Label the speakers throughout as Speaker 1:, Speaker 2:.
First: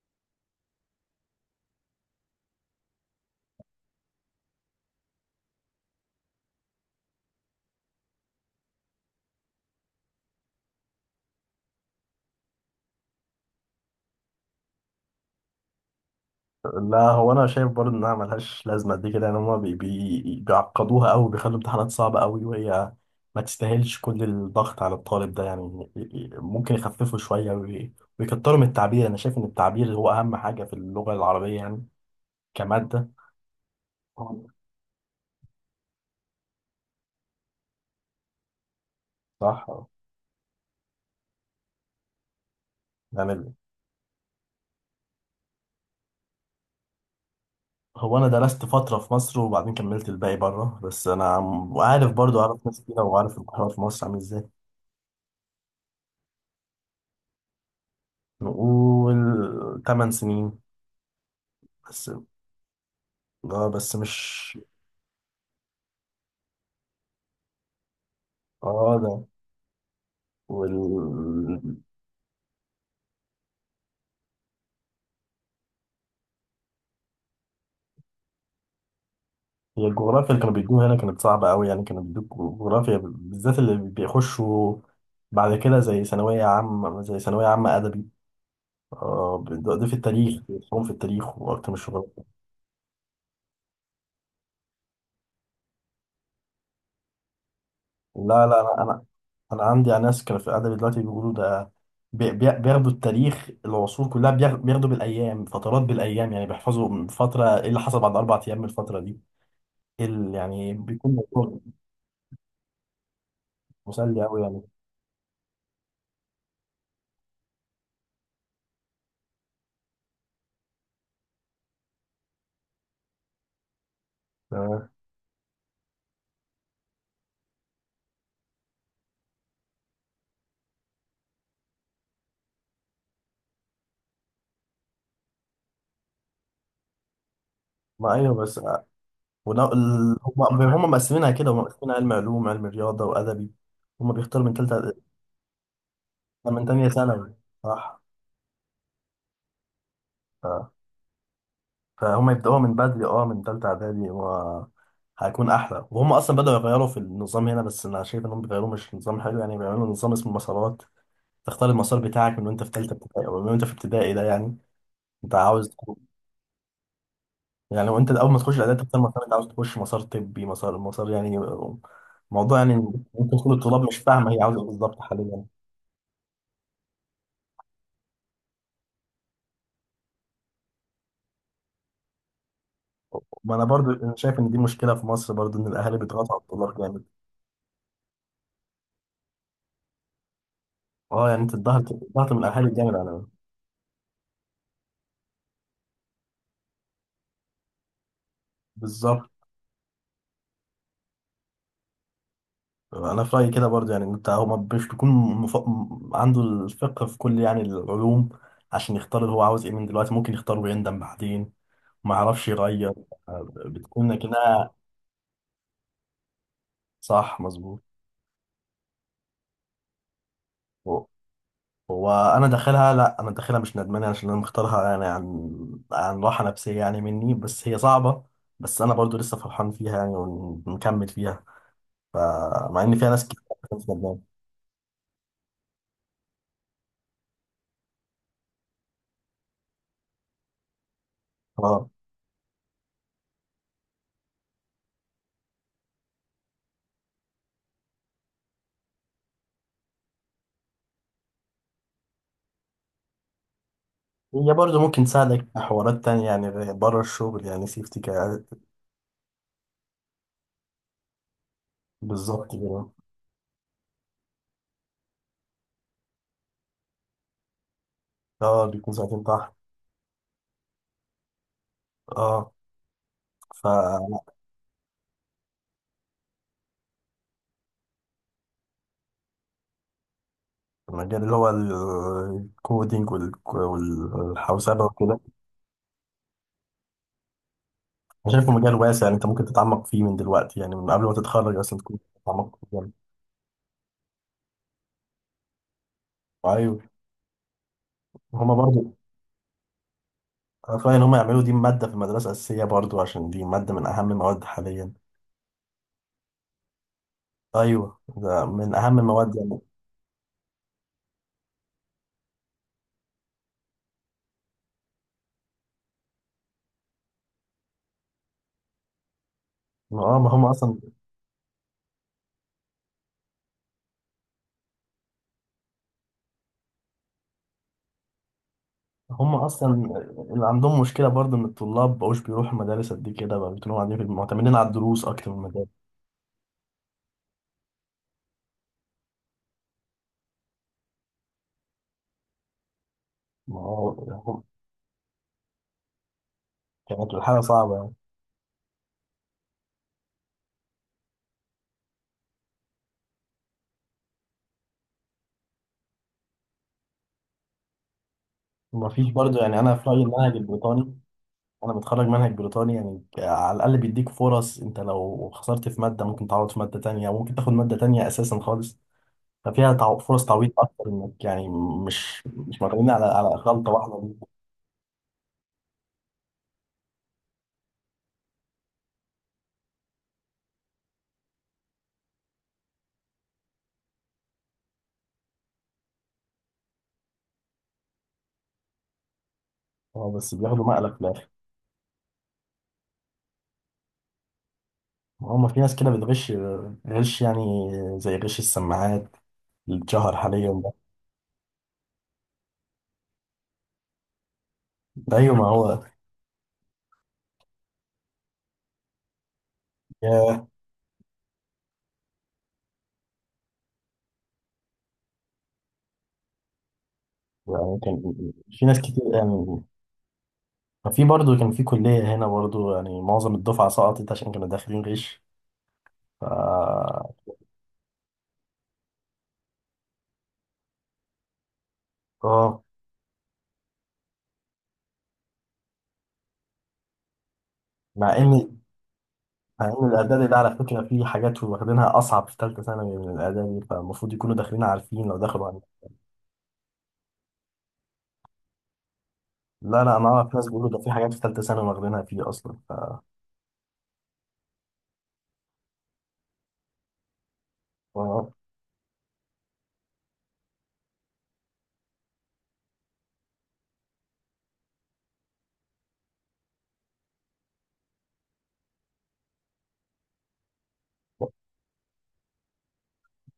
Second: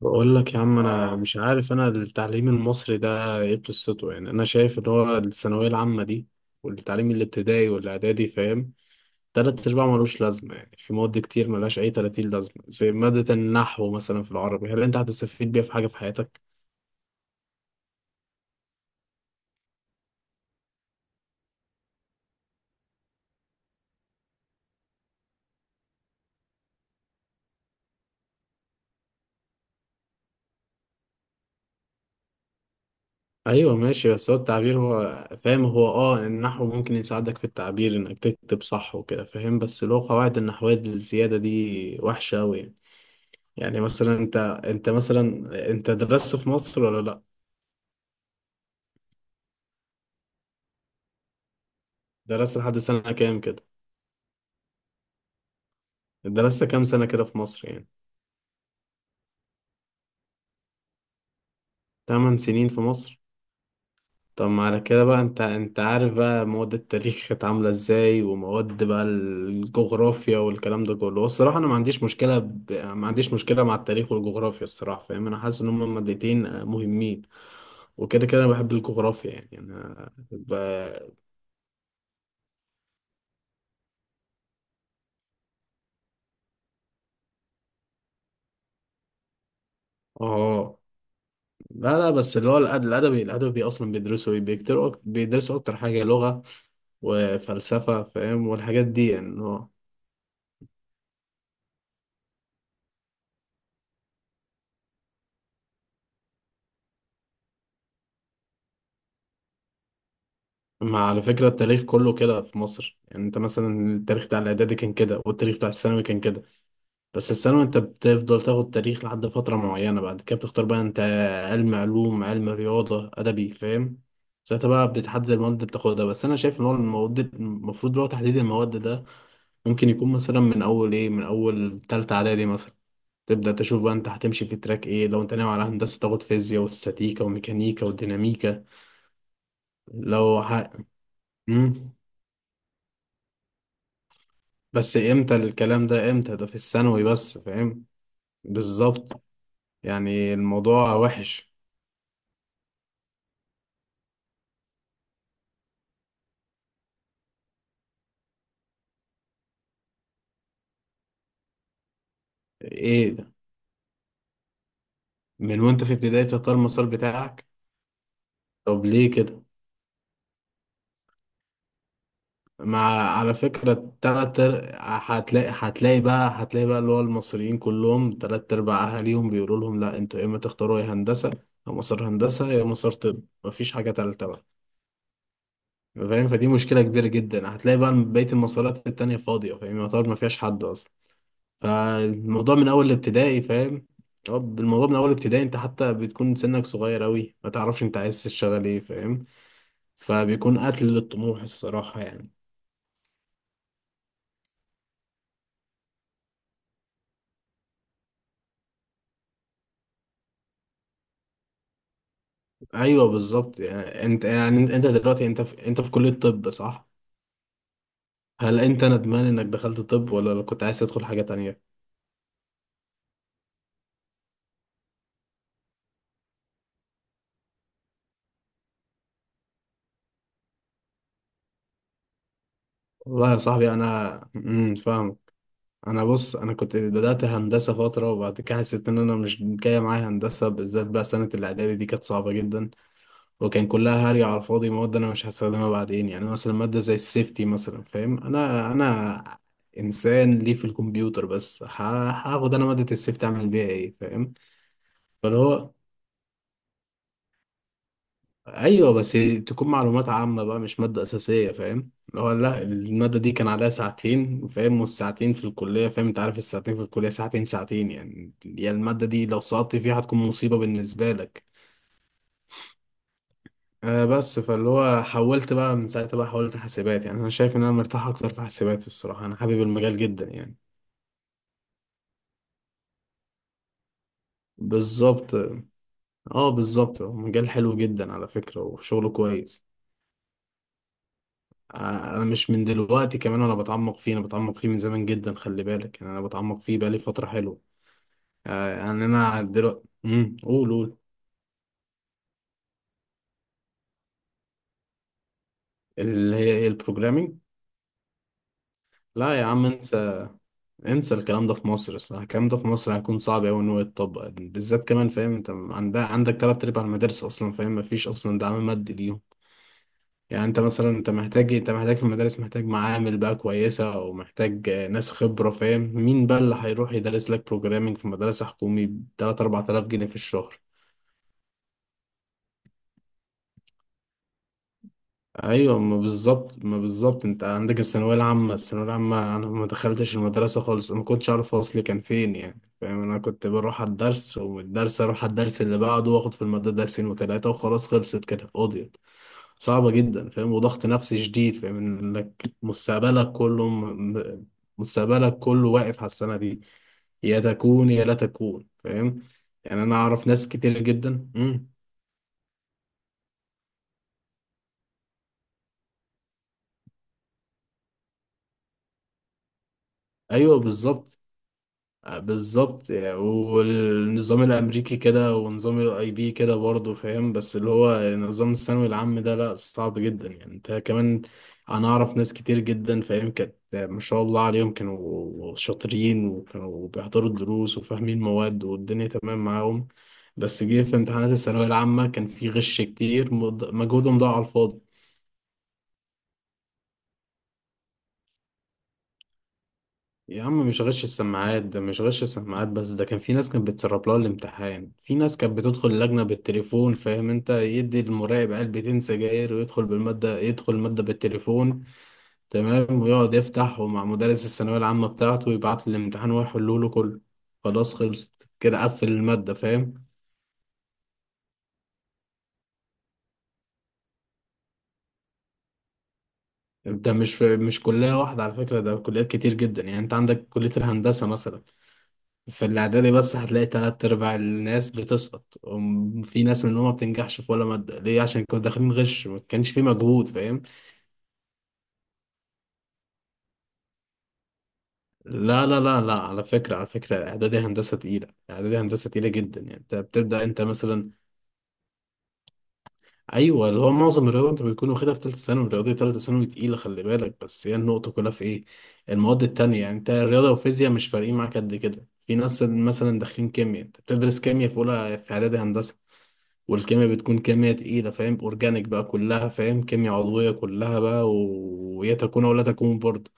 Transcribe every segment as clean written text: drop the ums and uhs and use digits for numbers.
Speaker 1: بقول لك يا عم، انا مش عارف، انا التعليم المصري ده ايه قصته؟ يعني انا شايف ان هو الثانويه العامه دي والتعليم الابتدائي والاعدادي، فاهم؟ تلات ارباع ملوش لازمه، يعني في مواد كتير ملهاش اي 30 لازمه، زي ماده النحو مثلا في العربي، هل انت هتستفيد بيها في حاجه في حياتك؟
Speaker 2: لا، هو انا شايف برضه انها ملهاش لازمه قد كده يعني. هما بي بي بيعقدوها قوي، بيخلوا امتحانات صعبه قوي، وهي ما تستاهلش كل الضغط على الطالب ده يعني. ممكن يخففوا شويه ويكتروا من التعبير. انا شايف ان التعبير هو اهم حاجه في اللغه العربيه يعني، كماده.
Speaker 1: ايوه ماشي، بس هو التعبير هو فاهم، هو النحو ممكن يساعدك في التعبير انك تكتب صح وكده، فاهم؟ بس
Speaker 2: صح
Speaker 1: لو قواعد النحويه الزياده دي وحشه قوي، يعني.
Speaker 2: يعني.
Speaker 1: يعني مثلا انت، انت مثلا انت درست في مصر ولا لا؟
Speaker 2: هو انا درست فتره في مصر وبعدين كملت الباقي بره، بس انا وعارف برضه
Speaker 1: درست
Speaker 2: عارف
Speaker 1: لحد
Speaker 2: ناس كتير،
Speaker 1: سنة
Speaker 2: وعارف
Speaker 1: كام كده؟
Speaker 2: القرار في مصر عامل ازاي.
Speaker 1: درست كام سنة كده في مصر يعني؟
Speaker 2: نقول 8 سنين بس.
Speaker 1: 8 سنين في مصر.
Speaker 2: اه بس مش.
Speaker 1: طب ما على كده بقى، انت عارف بقى مواد التاريخ كانت عاملة ازاي، ومواد
Speaker 2: اه
Speaker 1: بقى
Speaker 2: ده
Speaker 1: الجغرافيا
Speaker 2: وال
Speaker 1: والكلام ده كله. الصراحة انا ما عنديش مشكلة ما عنديش مشكلة مع التاريخ والجغرافيا، الصراحة، فاهم؟ انا حاسس ان هما مادتين مهمين. وكده كده انا بحب الجغرافيا، يعني
Speaker 2: هي
Speaker 1: انا
Speaker 2: الجغرافيا اللي كانوا
Speaker 1: ب...
Speaker 2: بيدوها هنا كانت صعبة أوي يعني. كانوا بيدوك جغرافيا بالذات اللي بيخشوا بعد كده زي ثانوية عامة أدبي. ده في التاريخ،
Speaker 1: اه
Speaker 2: بيدخلهم في التاريخ وقت مش
Speaker 1: لا
Speaker 2: الشغل.
Speaker 1: لا، بس اللي هو الادبي اصلا بيدرسوا ايه، بيكتروا، بيدرسوا اكتر حاجة لغة وفلسفة،
Speaker 2: لا
Speaker 1: فاهم؟
Speaker 2: لا، أنا
Speaker 1: والحاجات
Speaker 2: أنا
Speaker 1: دي يعني.
Speaker 2: أنا عندي ناس كانوا في أدبي دلوقتي بيقولوا ده. بياخدوا التاريخ العصور كلها، بياخدوا بالأيام، فترات بالأيام يعني. بيحفظوا من فترة إيه اللي حصل بعد 4 أيام من الفترة دي، إيه يعني.
Speaker 1: ما
Speaker 2: بيكون
Speaker 1: على فكرة
Speaker 2: موضوع
Speaker 1: التاريخ كله كده في مصر، يعني انت مثلا
Speaker 2: مسلي
Speaker 1: التاريخ بتاع
Speaker 2: أوي يعني.
Speaker 1: الاعدادي كان كده، والتاريخ بتاع الثانوي كان كده. بس الثانوي انت بتفضل تاخد تاريخ لحد فترة معينة، بعد كده بتختار بقى انت علم علوم، علم رياضة، ادبي، فاهم؟ ساعتها
Speaker 2: تمام.
Speaker 1: بقى بتحدد المواد اللي بتاخدها. بس انا شايف ان هو المواد المفروض اللي هو تحديد المواد ده ممكن يكون مثلا من اول ايه، من اول تالتة اعدادي مثلا، تبدأ تشوف بقى انت هتمشي في تراك ايه. لو انت ناوي على هندسة، تاخد فيزياء واستاتيكا وميكانيكا
Speaker 2: ما أيوه بس.
Speaker 1: وديناميكا. لو
Speaker 2: هم
Speaker 1: ح...
Speaker 2: هم مقسمينها كده، هم
Speaker 1: مم.
Speaker 2: مقسمين علم علوم، علم رياضة، وأدبي. هم بيختاروا من
Speaker 1: بس
Speaker 2: تالتة،
Speaker 1: امتى الكلام ده، امتى ده؟ في
Speaker 2: من تانية
Speaker 1: الثانوي
Speaker 2: ثانوي.
Speaker 1: بس، فاهم؟
Speaker 2: صح.
Speaker 1: بالظبط. يعني
Speaker 2: ف...
Speaker 1: الموضوع وحش.
Speaker 2: فهم يبدأوها من بدري، اه من تالتة إعدادي هيكون أحلى. وهم أصلا بدأوا يغيروا في النظام هنا، بس أنا شايف إنهم بيغيروا مش نظام حلو يعني. بيعملوا نظام اسمه مسارات. تختار المسار بتاعك من وأنت في تالتة
Speaker 1: ايه
Speaker 2: ابتدائي،
Speaker 1: ده؟
Speaker 2: أو من وأنت في ابتدائي ده يعني. أنت
Speaker 1: من
Speaker 2: عاوز
Speaker 1: وانت في ابتدائي بتختار المسار بتاعك؟
Speaker 2: يعني لو أنت أول ما تخش الإعدادي
Speaker 1: طب
Speaker 2: تختار
Speaker 1: ليه
Speaker 2: مسار، أنت
Speaker 1: كده؟
Speaker 2: عاوز تخش مسار طبي، مسار يعني. موضوع يعني.
Speaker 1: مع على
Speaker 2: ممكن كل
Speaker 1: فكرة
Speaker 2: الطلاب مش فاهمة هي عاوزة إيه بالظبط حاليا.
Speaker 1: هتلاقي هتلاقي بقى اللي هو المصريين كلهم تلات أرباع أهاليهم بيقولوا لهم لا، انتوا يا إما تختاروا يا هندسة، يا مسار هندسة، يا مسار طب،
Speaker 2: ما انا
Speaker 1: مفيش
Speaker 2: برضو
Speaker 1: حاجة
Speaker 2: انا
Speaker 1: تالتة
Speaker 2: شايف
Speaker 1: بقى،
Speaker 2: ان دي مشكله في مصر برضو، ان الاهالي
Speaker 1: فاهم؟
Speaker 2: بيضغطوا على
Speaker 1: فدي
Speaker 2: الطلاق
Speaker 1: مشكلة
Speaker 2: جامد.
Speaker 1: كبيرة جدا، هتلاقي بقى بقية المسارات التانية فاضية، فاهم؟ يعتبر مفيهاش حد أصلا.
Speaker 2: اه يعني انت الضغط من
Speaker 1: فالموضوع من
Speaker 2: الاهالي
Speaker 1: اول
Speaker 2: جامد على.
Speaker 1: ابتدائي، فاهم؟ هو الموضوع من اول ابتدائي، انت حتى بتكون سنك صغير اوي، ما تعرفش انت عايز تشتغل ايه، فاهم؟
Speaker 2: بالظبط.
Speaker 1: فبيكون قتل للطموح، الصراحة يعني.
Speaker 2: انا في رايي كده برضو يعني. انت هو ما مش بيكون عنده الفقه في كل يعني العلوم عشان يختار اللي هو عاوز ايه من دلوقتي. ممكن يختار ويندم بعدين، ما يعرفش يغير.
Speaker 1: ايوه بالظبط، يعني
Speaker 2: بتكون
Speaker 1: انت،
Speaker 2: لكنها.
Speaker 1: يعني انت دلوقتي، انت في كلية طب، صح؟
Speaker 2: صح، مظبوط.
Speaker 1: هل انت ندمان انك دخلت طب، ولا كنت عايز تدخل حاجة تانية؟
Speaker 2: هو انا داخلها، لا، انا داخلها مش ندمان، عشان انا مختارها يعني عن راحه نفسيه يعني مني. بس هي صعبه، بس انا برضو لسه فرحان فيها يعني، ونكمل فيها. فمع ان فيها ناس
Speaker 1: والله يا
Speaker 2: كتير.
Speaker 1: صاحبي،
Speaker 2: مش
Speaker 1: انا
Speaker 2: ندمان.
Speaker 1: فاهم. انا بص، انا كنت بدأت هندسة فترة، وبعد كده حسيت ان انا مش جاية معايا هندسة، بالذات بقى سنة الاعدادي دي
Speaker 2: اه.
Speaker 1: كانت صعبة جدا. وكان كلها هري على الفاضي، مواد انا مش هستخدمها بعدين، يعني مثلا ماده زي السيفتي مثلا، فاهم؟ انا انسان ليه في الكمبيوتر، بس هاخد انا ماده السيفتي اعمل بيها ايه، فاهم؟
Speaker 2: هي برضو ممكن
Speaker 1: فاللي
Speaker 2: تساعدك في
Speaker 1: هو،
Speaker 2: حوارات تانية يعني بره الشغل. يعني سيفتي
Speaker 1: ايوه بس تكون معلومات عامه بقى، مش ماده اساسيه، فاهم؟ اللي هو
Speaker 2: بالظبط
Speaker 1: لا،
Speaker 2: كده.
Speaker 1: الماده دي كان عليها ساعتين، فاهم؟ والساعتين في الكليه، فاهم؟ انت عارف الساعتين في الكليه، ساعتين ساعتين يعني
Speaker 2: اه
Speaker 1: يعني
Speaker 2: بيكون
Speaker 1: الماده
Speaker 2: ساعتين
Speaker 1: دي لو
Speaker 2: تحت.
Speaker 1: سقطت فيها هتكون مصيبه بالنسبه لك.
Speaker 2: اه، فالمجال.
Speaker 1: بس فاللي هو حولت بقى من ساعتها، بقى حولت حاسبات، يعني انا شايف ان انا مرتاح اكتر في حاسبات الصراحه، انا حابب المجال جدا يعني.
Speaker 2: اللي هو الكودينج والحوسبة وكده.
Speaker 1: بالظبط. اه بالظبط، هو مجال حلو جدا على
Speaker 2: انا شايفه
Speaker 1: فكره،
Speaker 2: مجال واسع
Speaker 1: وشغله
Speaker 2: يعني. انت ممكن
Speaker 1: كويس.
Speaker 2: تتعمق فيه من دلوقتي يعني، من قبل ما تتخرج
Speaker 1: آه،
Speaker 2: اصلا تكون
Speaker 1: انا مش
Speaker 2: تتعمق في
Speaker 1: من
Speaker 2: المجال.
Speaker 1: دلوقتي كمان، انا بتعمق فيه، انا بتعمق فيه من زمان جدا، خلي بالك، يعني انا بتعمق فيه
Speaker 2: ايوه.
Speaker 1: بقالي فتره حلوه.
Speaker 2: هما برضو.
Speaker 1: يعني انا دلوقتي قول
Speaker 2: انا فاهم
Speaker 1: قول.
Speaker 2: ان هما يعملوا دي ماده في المدرسه اساسيه برضو، عشان دي ماده من اهم المواد حاليا.
Speaker 1: اللي هي ايه، البروجرامينج؟
Speaker 2: ايوه ده من اهم المواد
Speaker 1: لا يا
Speaker 2: يعني.
Speaker 1: عم، انسى انسى الكلام ده في مصر، الصراحة الكلام ده في مصر هيكون صعب أوي إن هو يتطبق، بالذات كمان، فاهم؟ أنت عندك تلات أرباع المدارس أصلا، فاهم؟ مفيش أصلا دعم مادي ليهم.
Speaker 2: ما هم
Speaker 1: يعني أنت
Speaker 2: اصلا
Speaker 1: مثلا، أنت محتاج في المدارس، محتاج معامل بقى كويسة، أو محتاج ناس خبرة، فاهم؟ مين بقى اللي هيروح يدرس لك بروجرامينج في مدرسة حكومي
Speaker 2: هم
Speaker 1: بتلات أربع
Speaker 2: اصلا
Speaker 1: تلاف جنيه في
Speaker 2: اللي
Speaker 1: الشهر؟
Speaker 2: عندهم مشكله برضو ان الطلاب مبقوش بيروحوا المدارس قد كده بقى، بيكونوا قاعدين في، معتمدين على الدروس اكتر من المدارس.
Speaker 1: ايوه ما بالظبط انت عندك الثانويه العامه، الثانويه العامه انا ما دخلتش المدرسه خالص، ما كنتش اعرف اصلي كان فين يعني، فاهم؟ انا كنت
Speaker 2: ما
Speaker 1: بروح على
Speaker 2: هو
Speaker 1: الدرس،
Speaker 2: يعني.
Speaker 1: ومن الدرس اروح على الدرس اللي بعده، واخد في الماده درسين
Speaker 2: كانت الحاله
Speaker 1: وثلاثه
Speaker 2: صعبه
Speaker 1: وخلاص،
Speaker 2: يعني.
Speaker 1: خلصت كده، قضيت. صعبه جدا، فاهم، وضغط نفسي شديد، فاهم، انك مستقبلك كله مستقبلك كله واقف على السنه دي، يا تكون يا لا تكون،
Speaker 2: ما فيش
Speaker 1: فاهم؟
Speaker 2: برضو. يعني انا
Speaker 1: يعني
Speaker 2: في
Speaker 1: انا
Speaker 2: رايي
Speaker 1: اعرف
Speaker 2: المنهج
Speaker 1: ناس كتير
Speaker 2: البريطاني،
Speaker 1: جدا
Speaker 2: انا متخرج منهج بريطاني. يعني على الاقل بيديك فرص. انت لو خسرت في ماده ممكن تعوض في ماده تانية، او ممكن تاخد ماده تانية اساسا خالص. ففيها فرص تعويض
Speaker 1: ايوه
Speaker 2: اكتر
Speaker 1: بالظبط.
Speaker 2: انك يعني مش
Speaker 1: بالظبط
Speaker 2: معتمدين على
Speaker 1: يعني،
Speaker 2: على غلطه واحده دي.
Speaker 1: والنظام الامريكي كده، ونظام الاي بي كده برضه، فاهم؟ بس اللي هو نظام الثانوي العام ده لا، صعب جدا يعني، انت كمان. انا اعرف ناس كتير جدا، فاهم، كانت ما شاء الله عليهم، كانوا شاطرين، وكانوا بيحضروا الدروس، وفاهمين مواد، والدنيا تمام معاهم.
Speaker 2: اه بس
Speaker 1: بس
Speaker 2: بياخدوا
Speaker 1: جه
Speaker 2: مقلب
Speaker 1: في
Speaker 2: في الاخر.
Speaker 1: امتحانات الثانوية العامة كان في غش كتير، مجهودهم ضاع على الفاضي.
Speaker 2: هم في ناس كده بتغش، غش يعني، زي غش السماعات اللي اتشهر
Speaker 1: يا
Speaker 2: حاليا
Speaker 1: عم
Speaker 2: ده.
Speaker 1: مش غش السماعات، ده مش غش السماعات بس، ده كان في ناس كانت بتسرب لها الامتحان، في
Speaker 2: ده ايوه
Speaker 1: ناس
Speaker 2: ما
Speaker 1: كانت
Speaker 2: هو.
Speaker 1: بتدخل اللجنة بالتليفون، فاهم؟ انت يدي المراقب علبتين سجاير، ويدخل بالمادة،
Speaker 2: ياه.
Speaker 1: يدخل المادة بالتليفون، تمام، ويقعد يفتح ومع مدرس الثانوية العامة بتاعته، ويبعت له الامتحان، ويحله له كله،
Speaker 2: يعني
Speaker 1: خلاص،
Speaker 2: كان
Speaker 1: خلصت
Speaker 2: في ناس
Speaker 1: كده،
Speaker 2: كتير
Speaker 1: قفل المادة،
Speaker 2: يعني.
Speaker 1: فاهم؟
Speaker 2: ففي برضه كان في كليه هنا برضه، يعني معظم الدفعه سقطت عشان كانوا داخلين غش. ف...
Speaker 1: ده مش كلية واحدة على فكرة، ده كليات كتير جدا، يعني انت عندك كلية الهندسة مثلا،
Speaker 2: اه.
Speaker 1: في الإعدادي بس هتلاقي تلات أرباع الناس بتسقط، وفي ناس منهم ما بتنجحش في ولا مادة،
Speaker 2: مع
Speaker 1: ليه؟ عشان
Speaker 2: ان
Speaker 1: كانوا داخلين غش، ما
Speaker 2: مع
Speaker 1: كانش في
Speaker 2: ان الاعدادي
Speaker 1: مجهود،
Speaker 2: ده على
Speaker 1: فاهم؟
Speaker 2: فكره فيه حاجات واخدينها اصعب في ثالثه ثانوي من الاعدادي، فالمفروض يكونوا داخلين عارفين لو دخلوا
Speaker 1: لا لا لا لا، على فكرة، على فكرة إعدادي هندسة تقيلة، إعدادي هندسة تقيلة جدا يعني،
Speaker 2: لا
Speaker 1: أنت
Speaker 2: لا انا اعرف
Speaker 1: بتبدأ
Speaker 2: ناس
Speaker 1: أنت
Speaker 2: بيقولوا ده في
Speaker 1: مثلا،
Speaker 2: حاجات في ثالثه ثانوي واخدينها فيه اصلا.
Speaker 1: أيوه اللي هو معظم الرياضة أنت بتكون واخدها في تالتة ثانوي، الرياضة تالتة ثانوي تقيلة خلي بالك، بس هي النقطة
Speaker 2: و-
Speaker 1: كلها في إيه؟ المواد التانية، يعني أنت الرياضة والفيزياء مش فارقين معاك قد كده. في ناس مثلا داخلين كيمياء، أنت بتدرس كيمياء في أولى في إعدادي هندسة، والكيمياء بتكون كيمياء تقيلة، فاهم؟ أورجانيك بقى كلها، فاهم، كيمياء عضوية كلها بقى، ويا تكون ولا تكون برضه.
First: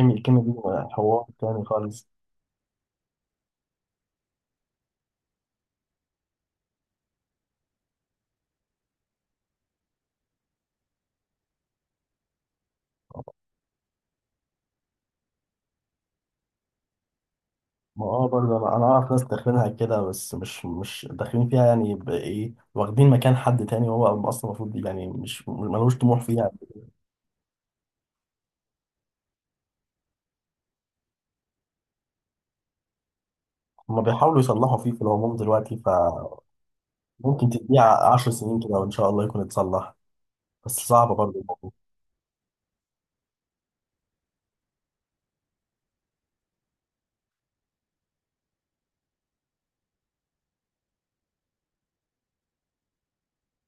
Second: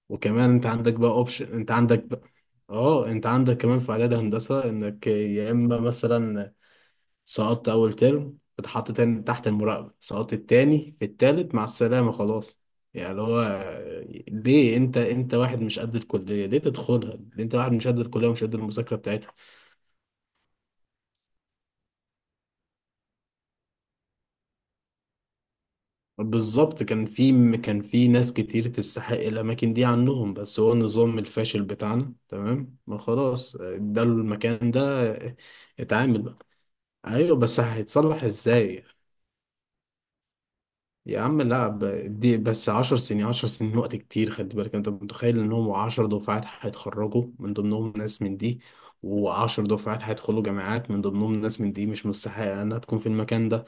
Speaker 2: الكيمياء
Speaker 1: وكمان أنت
Speaker 2: دي
Speaker 1: عندك بقى
Speaker 2: حوار
Speaker 1: أوبشن،
Speaker 2: تاني
Speaker 1: أنت عندك
Speaker 2: خالص.
Speaker 1: بقى، أه أنت عندك كمان في إعداد هندسة إنك يا إما مثلا سقطت أول ترم، اتحط تاني تحت المراقبة، سقطت التاني في التالت مع السلامة، خلاص. يعني اللي هو، ليه أنت واحد مش قد الكلية ليه تدخلها؟ ليه أنت واحد مش قد
Speaker 2: ما اه
Speaker 1: الكلية ومش قد
Speaker 2: برضه، انا
Speaker 1: المذاكرة
Speaker 2: اعرف ناس
Speaker 1: بتاعتها.
Speaker 2: داخلينها كده، بس مش داخلين فيها يعني بايه، واخدين مكان حد تاني هو اصلا المفروض يعني. مش ملوش طموح فيها.
Speaker 1: بالظبط كان في ناس كتير تستحق الأماكن دي عنهم، بس هو النظام الفاشل بتاعنا تمام، ما خلاص
Speaker 2: هما
Speaker 1: ده
Speaker 2: بيحاولوا
Speaker 1: المكان
Speaker 2: يصلحوا
Speaker 1: ده.
Speaker 2: فيه في العموم
Speaker 1: آه،
Speaker 2: دلوقتي،
Speaker 1: اتعامل
Speaker 2: فممكن
Speaker 1: بقى. أيوة، بس
Speaker 2: تديه
Speaker 1: هيتصلح
Speaker 2: 10 سنين كده
Speaker 1: إزاي؟
Speaker 2: وان شاء الله يكون اتصلح. بس صعبه
Speaker 1: يا عم
Speaker 2: برضه.
Speaker 1: لا ب- دي بس 10 سنين، 10 سنين وقت كتير خلي بالك، أنت متخيل إن هم 10 دفعات هيتخرجوا من ضمنهم ناس من دي، وعشر دفعات هيدخلوا جامعات من ضمنهم ناس من دي، مش مستحقة إنها تكون في المكان ده،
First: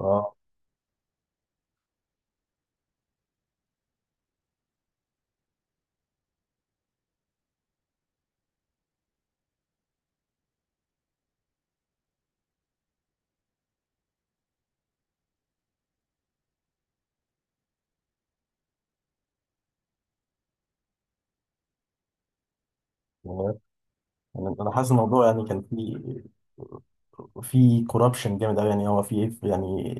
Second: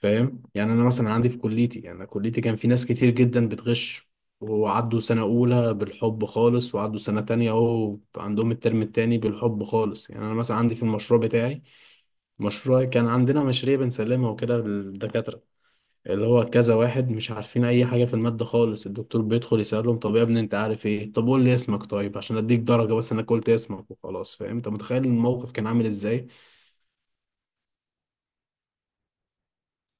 Speaker 2: اه
Speaker 1: يعني انا مثلا عندي في كليتي، يعني انا كليتي كان في ناس كتير جدا بتغش، وعدوا سنة أولى بالحب خالص، وعدوا سنة تانية أهو عندهم الترم التاني بالحب خالص، يعني أنا مثلا عندي في المشروع بتاعي، مشروع كان عندنا مشاريع بنسلمها وكده للدكاترة، اللي هو كذا واحد مش عارفين أي حاجة في المادة خالص، الدكتور بيدخل يسألهم، طب يا ابني أنت عارف إيه؟ طب قول لي اسمك، طيب عشان أديك درجة، بس أنا
Speaker 2: يعني.
Speaker 1: قلت اسمك وخلاص، فاهم؟
Speaker 2: انا
Speaker 1: أنت
Speaker 2: أنا حاسس
Speaker 1: متخيل
Speaker 2: الموضوع يعني
Speaker 1: الموقف
Speaker 2: كان
Speaker 1: كان عامل
Speaker 2: فيه،
Speaker 1: إزاي.
Speaker 2: في كوربشن جامد قوي يعني. هو في يعني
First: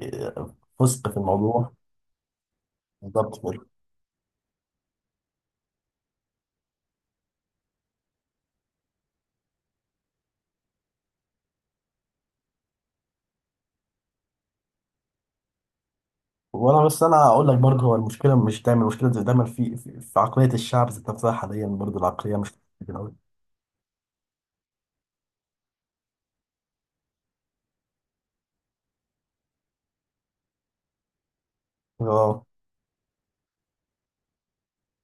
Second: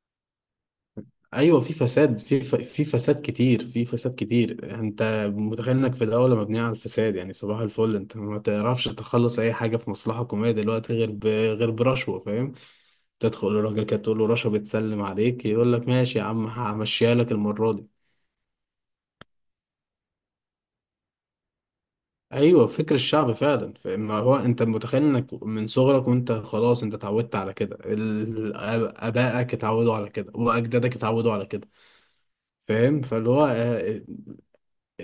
Speaker 2: فسق في
Speaker 1: ايوه
Speaker 2: الموضوع.
Speaker 1: في فساد، في فساد
Speaker 2: بالظبط كده.
Speaker 1: كتير، في فساد كتير، انت متخيل انك في دوله مبنيه على الفساد يعني، صباح الفل. انت ما تعرفش تخلص اي حاجه في مصلحه حكوميه دلوقتي غير غير برشوه، فاهم؟ تدخل للراجل كده تقول له رشوه بتسلم عليك، يقول لك ماشي يا عم
Speaker 2: وانا، بس
Speaker 1: همشيها
Speaker 2: انا
Speaker 1: لك
Speaker 2: اقول لك
Speaker 1: المره
Speaker 2: برضه،
Speaker 1: دي.
Speaker 2: هو المشكله مش دايما، المشكله زي دايما في في عقليه الشعب ذات نفسها. حاليا برضه العقليه مش
Speaker 1: ايوه فكر
Speaker 2: كده قوي.
Speaker 1: الشعب فعلا، فما هو انت متخيل انك من صغرك وانت خلاص انت اتعودت على كده، ابائك اتعودوا على كده، واجدادك اتعودوا على كده،
Speaker 2: اه.
Speaker 1: فاهم؟ فاللي هو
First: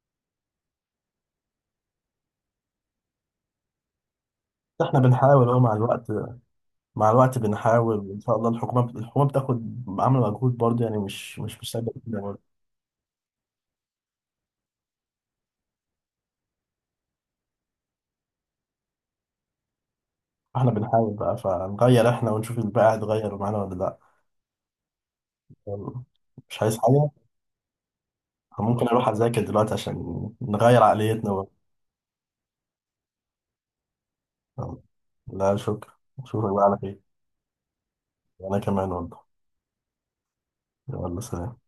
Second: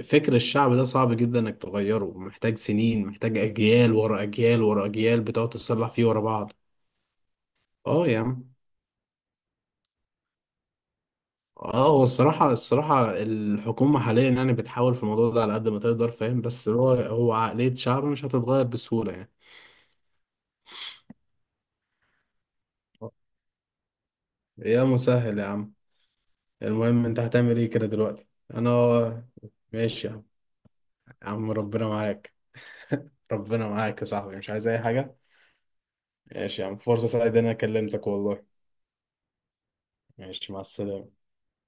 Speaker 1: فكر الشعب ده صعب جدا انك تغيره، محتاج سنين، محتاج اجيال ورا اجيال ورا
Speaker 2: احنا
Speaker 1: اجيال
Speaker 2: بنحاول
Speaker 1: بتقعد
Speaker 2: اهو مع
Speaker 1: تصلح فيه
Speaker 2: الوقت،
Speaker 1: ورا بعض.
Speaker 2: مع الوقت
Speaker 1: اه
Speaker 2: بنحاول ان
Speaker 1: يا
Speaker 2: شاء الله.
Speaker 1: عم،
Speaker 2: الحكومه بتاخد، عامله مجهود برضه يعني. مش
Speaker 1: اه
Speaker 2: سايبه
Speaker 1: هو
Speaker 2: كده برضه.
Speaker 1: الصراحة، الصراحة الحكومة حاليا يعني بتحاول في الموضوع ده على قد ما تقدر، فاهم؟ بس هو عقلية شعب مش هتتغير بسهولة يعني.
Speaker 2: احنا بنحاول بقى، فنغير احنا، ونشوف الباقي هيتغير معانا ولا لا.
Speaker 1: يا مسهل يا عم.
Speaker 2: مش عايز
Speaker 1: المهم
Speaker 2: حاجه.
Speaker 1: انت هتعمل ايه كده دلوقتي؟ انا،
Speaker 2: ممكن اروح اذاكر دلوقتي عشان
Speaker 1: ماشي يا عم.
Speaker 2: نغير
Speaker 1: يا
Speaker 2: عقليتنا بقى.
Speaker 1: عم ربنا معاك، ربنا معاك يا صاحبي، مش عايز اي حاجة.
Speaker 2: لا شكرا. اشوفك
Speaker 1: ماشي
Speaker 2: بقى
Speaker 1: يا عم،
Speaker 2: على خير.
Speaker 1: فرصة سعيدة إن انا كلمتك والله،
Speaker 2: انا كمان والله.
Speaker 1: ماشي، مع
Speaker 2: يلا،
Speaker 1: السلامة.
Speaker 2: سلام.